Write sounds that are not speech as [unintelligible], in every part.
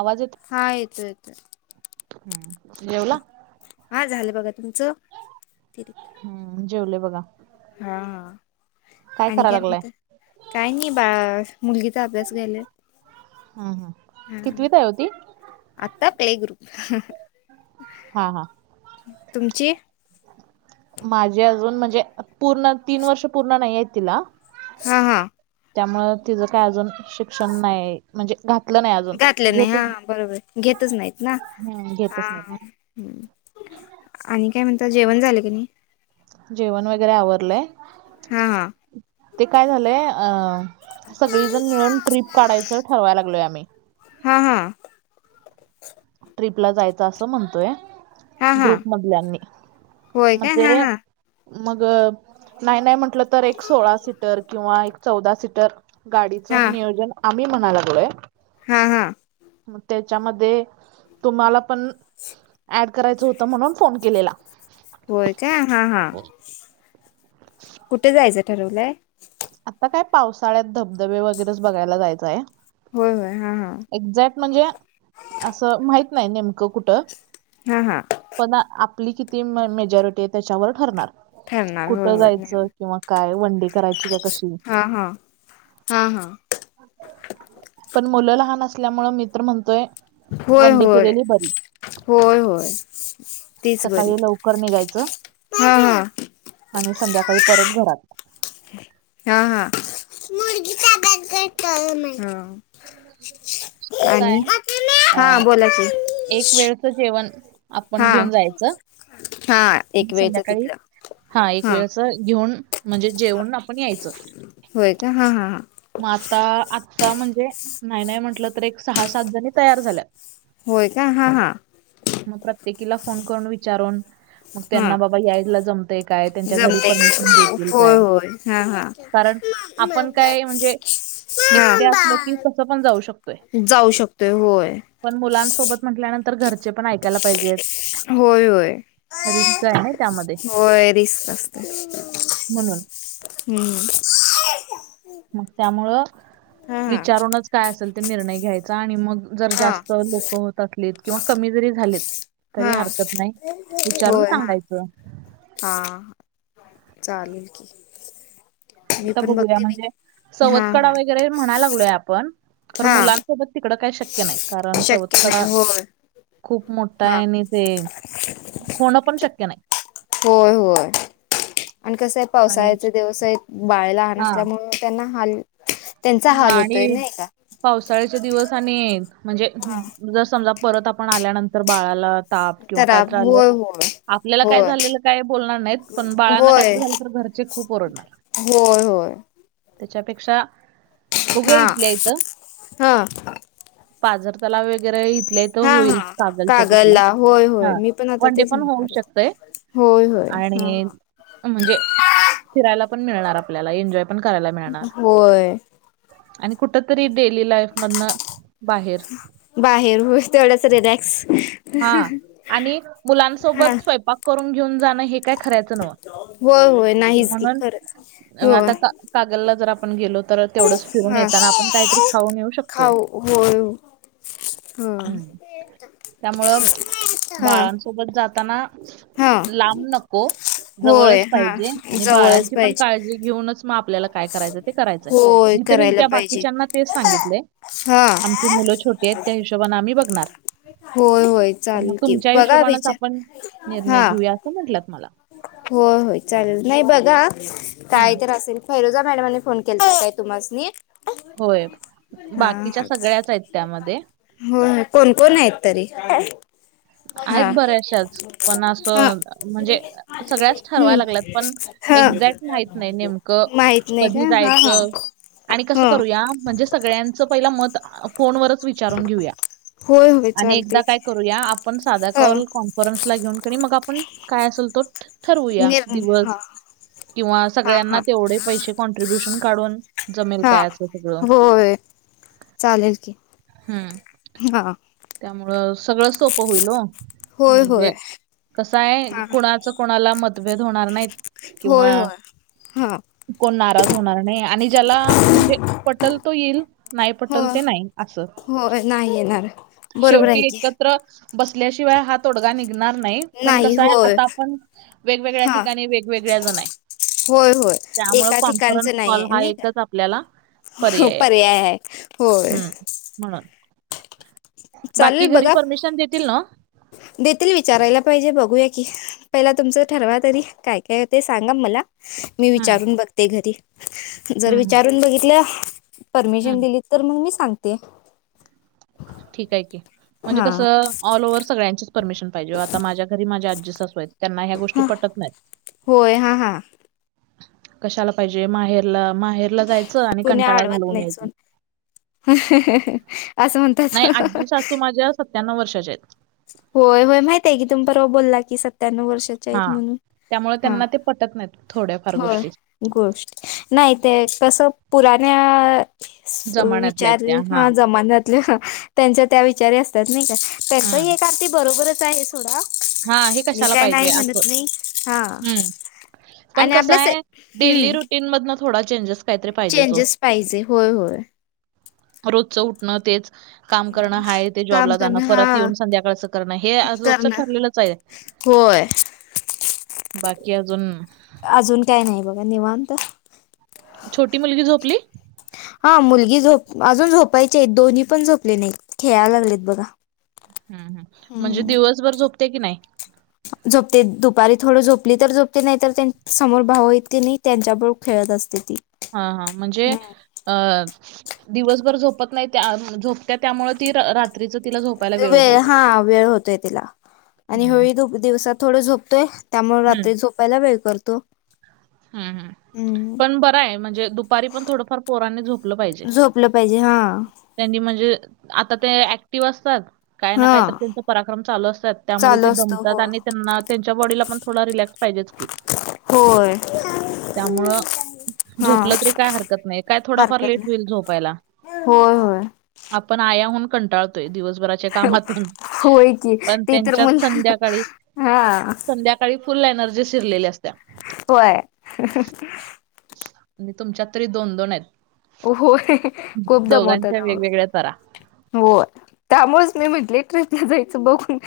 आवाज येत हा येतोय येतोय. हम्म जेवला हा झालं बघा तुमचं हम् जेवलो बघा हा आ आणि कराय काय लागलाय? म्हणता काय नाही बा मुलगी चा अभ्यास घ्यायले हा हा कितवीत आहे ओ ती आता प्ले ग्रुप हा हा तुमची माझी अजून म्हणजे पूर्ण तीन वर्ष पूर्ण नाहीये तिला हा हा. त्यामुळं तिज काय अजून शिक्षण नाय म्हणजे घातलं नाय अजून. घातलं नाही घेतच हा बरोबर घेतच नाहीत ना हम्म हा. घेतच नाहीत. आणि काय म्हणता जेवण झालं की नाई. जेवण वगैरे आवरलंय हा हा ते काय झालंय अ. सगळीजण मिळून ट्रीप काढायचं ठरवाय लागलोय आम्ही. हा हा. ट्रिपला जायच असं म्हणतोय हा हा ग्रुप मधल्यानी होय मग काय हा ते. हा मग नाय नाय म्हटलं तर एक सोळा सीटर किंवा एक चौदा सीटर. हा गाडीचं नियोजन आम्ही म्हणाय लागलोय. हा हा. मग त्याच्यामधे. तुम्हाला पण ऍड करायचं होतं म्हणून फोन केलेला. होय का हा हा कुठे जायचं ठरवलंय. आता काय पावसाळ्यात धबधबे वगैरेच बघायला जायचंय हाय. होय होय हा हा. एक्झॅक्ट म्हणजे असं माहत नाही नेमकं कुठं. हा हा. पण आपली किती मेजॉरिटी आहे त्याच्यावर ठरणार ठरणार होय कुठं होय जायचं नाही किंवा. काय वंडे करायची काय कशी. हा हा हा हा पण मुलं लहान असल्यामुं मित्र म्हणतोय. होय वन डे होय केलेली बरी. होय होय तीच बरी सकाळी लवकर निघायचं हा हा. आणि संध्याकाळी परत घरात. हा हा ह. कस आहे हा अं बोला की एक वेळच जेवण. आपण हा घेऊन जायचं. हा आणि एक वेळच संध्याकाळी तिथलं हा एक वेळच घेऊन. म्हणजे जेवण आपण यायचं. होय का हा हा हा. मग आता आत्ता म्हणजे नाही नाही म्हटलं तर एक सहा सात जणी तयार झाल्यात. होय का हा हा. मग प्रत्येकीला फोन करून विचारून. मग हा त्यांना बाबा यायला जमतय काय त्यांच्या घरी जमते परमिशन देतील काय. होय होय हा हा कारण आपण काय म्हणजे. हा एकटे असल की कसं पण जाऊ शकतोय. जाऊ शकतोय होय पण मुलांसोबत म्हटल्यानंतर घरचे पण ऐकायला पाहिजेत. होय होय. रिस्क आहे ना त्यामध्ये होय रिसक असतंय. म्हणून हम. मग त्यामुळं. विचारूनच. काय असेल ते निर्णय घ्यायचा आणि मग जर हा जास्त लोक होत असलेत किंवा कमी जरी झालेत. तरी हा हरकत नाही विचारून होय हा सांगायचं. हा चालेूल की. मी आता पण बघूया बघते म्हणजे मी हा सवत कडा हा वगैरे म्हणायला लागलोय आपण खर हा मुलांसोबत. तिकड काही शक्य नाही कारण शक्य सवकड नाही होय खूप मोठा हा आहे आणि. ते होणं पण शक्य नाही. होय होय आणि कसं आहे आणि पावसाळ्याच दिवस आहेत. बाळ लहान असल्यामुळे त्यांना हाल. त्यांचा ह हाल आणि होतोय नाही का पावसाळ्याच्या दिवस आणि म्हणजे जर समजा परत आपण आल्यानंतर बाळाला ताप किंवा खराब कायतर आलं होय होय आपल्याला काय होय झालेलं काय बोलणार नाहीत पण बाळांना होय काहीतरी झालं तर घरचे खूप ओरडतात. होय होय. त्याच्यापेक्षा बघूया हा इथल्या इथ हा पाजरतलाव वगैरे इथल्या इथ हा हा कागरला होय, होय हा मी पण आता वन डे तेच पण होऊ म्हणणार होती. शकतंय होय होय हा आणि ह. म्हणजे फिरायला पण मिळणार आपल्याला एन्जॉय पण करायला मिळणार. होय.. आणि कुठ तरी डेली लाईफमधनं बाहेर बाहेर हो तेवढच रिलॅक्स हा आणि हा मुलांसोबत स्वयंपाक करून घेऊन जाणं हे काय करायचं नव्ह. होय होय नाहीच की म्हणून खरंच होय आता कागलला जर आपण गेलो तर तेवढच फिरून हा येताना आपण काहीतरी खाऊन येऊ शकतोय. खाऊ होय ह हम्म त्यामुळं हा बाळांसोबत जाताना. हा लांब नको होय जवळच हा पाहिजे आणि जवळच बाळांची पण पाहिजे काळजी घेऊनच म आपल्याला काय करायचं ते करायचंय. होय मी तरी करायला त्या पाहिजे बाकीच्यांना तेच सांगितलंय. हा आमची मुलं छोटी आहेत त्या हिशोबाने आम्ही बघणार होय होय तर मग चालेल की तुमच्या बघा हिशोबानेच विचार आपण निर्णय हा घेऊया असं म्हटलत मला. होय, होय चालेल नाही बघा काय हम्म तर असेल फैरोजा मॅडमनी फोन केलता काय तुम्हासनी? होय हा बाकीच्या हा सगळ्याच आहेत त्यामध्ये. होय कोण, कोण आहेत तरी? आहेत हा बऱ्याचशाच पण हा. असं म्हणजे सगळ्याच ठरवायला लागल्यात हम्म पण हा एक्झॅक्ट माहित नाही नेमकं माहित नाही कधी का हा हा. जायचं आणि कसं करूया म्हणजे सगळ्यांचं पहिलं मत फोनवरच विचारून घेऊया. हा होय होय आणि एकदा चालतय काय की करूया आप आपण साधा ह कॉल कॉन्फरन्स ला घेऊन क मग आपण काय असेलतो ठरवूया निर दिवस हा किंवा हा सगळ्यांना हा तेवढे पैसे कॉन्ट्रिब्युशन काढून जमेल हा काय असं सगळं? होय चालेल की हम्म हा. त्यामुळं सगळं सोपं होईल हो होय होय म्हणजे कसं आहे हा कुणाचं कोणाला मतभेद होणार नाहीत. किंवा होय, होय. हा कोण नाराज होणार नाही आणि ज्याला म्हणजे पटल तो येईल. नाही पटल ते नाही असं. हो नाही येणार. बरोबर शेवटी आहे की एकत्र बसल्याशिवाय हा तोडगा निघणार नाही पण कसाय आता आपण वेगवेगळ्या हा ठिकाणी वेगवेगळ्या जण आहेत. होय होय त्यामुळे एका कॉन्फरन्स ठिकाणचं नाही कॉल आहे हा नाही एकच आपल्याला पर्याय आहे हम्म म्हणून. बाकी चालेल घरी बघा परमिशन देतील ना? देतील विचारायला पाहिजे बघूया की पहिला तुमचं ठरवा तरी काय काय ते सांगा मला? मी हम्म विचारून बघते घरी जर हम्म हम्म विचारून बघितल्या परमिशन हम्म. दिली तर मग मी सांगते. ठीक आहे की म्हणजे हा कसं ऑल ओव्हर सगळ्यांचीच परमिशन पाहिजे आता माझ्या घरी माझ्या आजे सासू आहेत. त्यांना ह्या गोष्टी हा पटत नाहीत. होय हा हा. कशाला पाहिजे माहेरला माहेरला जायचं आणि कुणी कंटाळा अडवत घालवून नाही यायचं सोड असं म्हणतात सत्यानण्णव, वर्षाच्या आहेत होय होय माहितीय की तुम्ही, परवा बोलला की सत्याण्णव वर्षात हा त्यामुळे त्यांना ते पटत नाहीत थोड्याफार होय गोष्टी गोष्ट नाही ते कसं पुराण्या जमान्यातल्या आहेत विचार त्या. हा हां. जमान्यात त्यां त्यांच्या, विचारी असतात नाही का त्यांचं हे हं. अगदी, बरोबरच आहे थोडा हां, हे मी कशाला काय पाहिजे नाही असं. म्हणत नाही हा हं. पण आणि कसं आपल्यास आहे डेली हम्म रुटीन मधनं थोडा चेंजेस काहीतरी पाहिजे तो चेंजेस पाहिजे होय होय रोजचं उठणं तेच काम करणं हा ते काम जॉबला करण जाणं परत हा येऊन संध्याकाळचं करणं हे रोजच करणं ठरलेलं आहेत,, होय बाकी अजून अजून काय नाही बघा निवांत छोटी मुलगी झोपली हा मुलगी झोप अजून झोपायचे आहेत दोन्ही पण झोपले नाही खेळायला लागलेत बघा हम् हम् म्हणजे हम्म दिवसभर झोपते कि नाही झोपते दुपारी थोडं झोपली तर झोपते नाही तर त्यां समोर भाव तेनी की नाही त्यांच्याबबर खेळत असते ती हा हा म्हणजे अ दिवसभर झोपत नाही त्या झोपत्या त्यामुळे ती रात्रीचं तिला झोपायला वेळ होतोय का? हा वेळ होतोय तिला आणि हं, होळी दिवसात थोड झोपतोय त्यामुळे हं. रात्री झोपायला वेळ करतो हम् हम हम्म पण बर आहे म्हणजे दुपारी पण थोडंफार पोरांनी झोपलं पाहिजे झोपलं पाहिजे हा त्यांनी म्हणजे आता ते ऍक्टिव्ह असतात काय ना काय तर हा. त्यांचा पराक्रम चालू असतात त्यामध्ये चालू ते असतो दमतात हो आणि त्यांना त्यांच्या बॉडीला पण थोडा रिलॅक्स पाहिजेत की होय त्यामुळं हा झोपलं तरी काय हरकत नाही काय थोडाफार हरकत लेट नाही होईल झोपायला होय होय आपण आयाहून कंटाळतोय दिवसभरा होय की प ते तर त्यांच्यात मुलं हा संध्याकाळीध्या काळी फुल एनर्जी शिरलेली असत्या कय आहे आणि तुमच्यात तरी दोन दोन आहेत होय खूप दमवतोय दोघांच्या हा वेगवेगळ्या तरा. त्या होय त्यामुळेच मी म्हटले ट्रिपपला जायचं बघून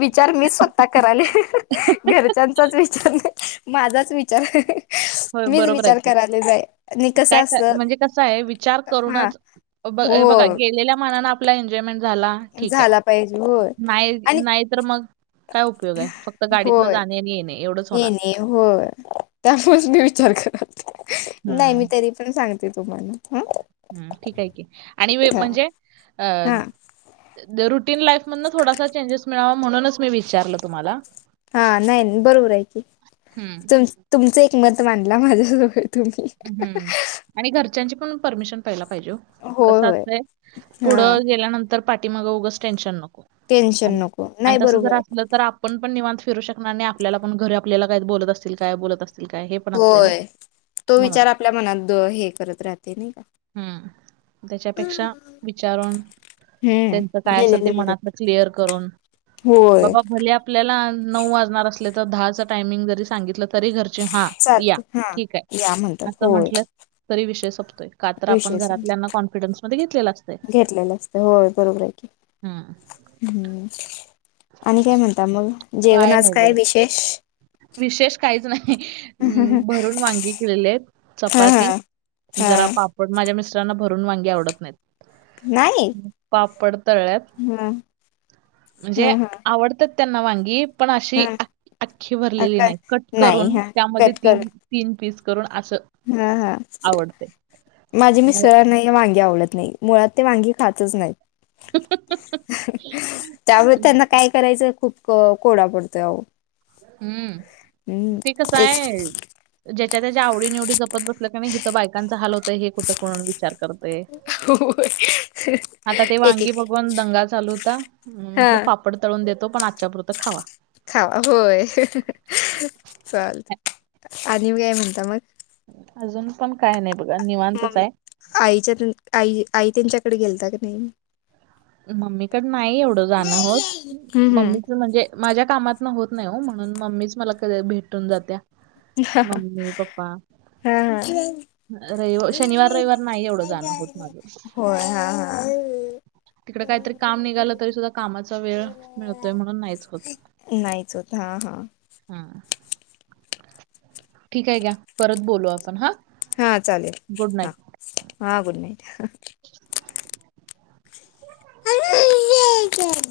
विचार मी स्वतः करायले नाही घरच्यांचाच विचार नाही माझाच विचार आहे होय, मीच बरोबर आहे विचार की. करायले जा आहे आणि कसं काय क- असत म्हणजे कसं आहे विचार करूनच हो बघा गेलेल्या मनान आपला एन्जॉयमेंट झाला ठीक आहे झाला पाहिजे होय नाही आणि नाही तर मग काय उपयोग आहे फक्त गाडीतन जाणे आणि येणे एवढंच होणार हो त्यामुळेच मी विचार करत नाही हम्म मी तरी पण सांगते तुम्हाला ह हम् ठीक आहे की आणि म्हणजे अ हा रुटीन लाईफ मधन थोडासा चेंजेस मिळावा म्हणूनच मी विचारलं तुम्हाला हा नाही बरोबर आहे क हम्म तुम तुमचं एक मत मांडला माझ्याजवळ तुम्ही हम् आणि घरच्यांची पण परमिशन पहायला पाहिजे होय कसं होय असतय, हा पुढं गेल्यानंतर पाठी मग उगच टेन्शन नको अ टेन्शन नको आणि नाही तस बरोबर जर आहे अस तर आपण पण निवांत फिरू शकणार नाही आपल्याला पण घरी आपल्याला काय बोलत असतील काय बोलत असतील काय हे पण असते ना होय तो म्हणून विचार आपल्या मनात हे करत राहते नाही का हम्म त्याच्यापेक्षा विचारून हम्म त्यांच काय असेल ते गेलेले बरे मनातलं क्लिअर करून. बघ होय भल्या आपल्याला नऊ वाजणार असले तर दहाच टायमिंग जरी सांगितलं तरी घर हा या चालते हा ठीक आहे या म्हणतात असं होय म्हंटलं तरी विषय सोपतोय का तर आपण विषय समज घरातल्यांना कॉनफिडन्स मध्ये घेतलेला अस घेतलेलं असत होय बरोबर आहे क हम्म हम्म आणि काय म्हणत मग जेवण आज नाही काय बघा विशेष विशेष काहीच नाही हा भरून वांगी केलेले आहेत हा चपाती हा जरा पापड माझ्या मिस्टरांना भरून वांगी आवडत नाही नाहीत पापड तळ्यात हा म्हणजे हा हा आवडत त्यांना वांगी पण अशी हा अखी भरलेली काय नाही कट नाही करून हा त्यामध्ये कट कर तीन तीन पीस करून असं हा हा आवडते. माझे मला- मिसरांना वांगी आवडत नाही मुळात ते वांगी खातच नाहीत त्यामुळे त्यांना काय करायचं खूप कोंडा पडतोय अहो हम्म ते कस आहे ज्याच्या त्याच्या आवडी निवडीचा जपत ब का नाही हि तर बायकांचा हाल होतय हे कुठं कोण विचार करतंय हो आता ते वांगी बगवान दंगा चालू होता हा म्हंटल पाप पापड तळून देतो पण आजच्या पुरं खावा खावा होय चाल आणि मी काय म्हणता मग अजून पण काय नाही बघा निवांतच मग आहे आईच्या आई आई त्यांच्याकडे गेलता काी नाही मम्मीकड नाही एवढं जाणं होत हम्म हम्म मम्मीच म्हणजे माझ्या कामात ना होत नाही हो म्हणून मम्मीच मला कध भेटून जाते मम्मी पप्पा हा हा रवि शनिवार रविवार नाही एवढं जाणं होत माझ होय [unintelligible] तिकडे काहीतरी काम निघालं तरी सुद्धा कामाचा वेळ मिळतोय म्हणून नाहीच होत हा हा हा ठीक आहे घ्या परत बोलो आपण हा हा चालेल हा हा गुड नाईट नाईट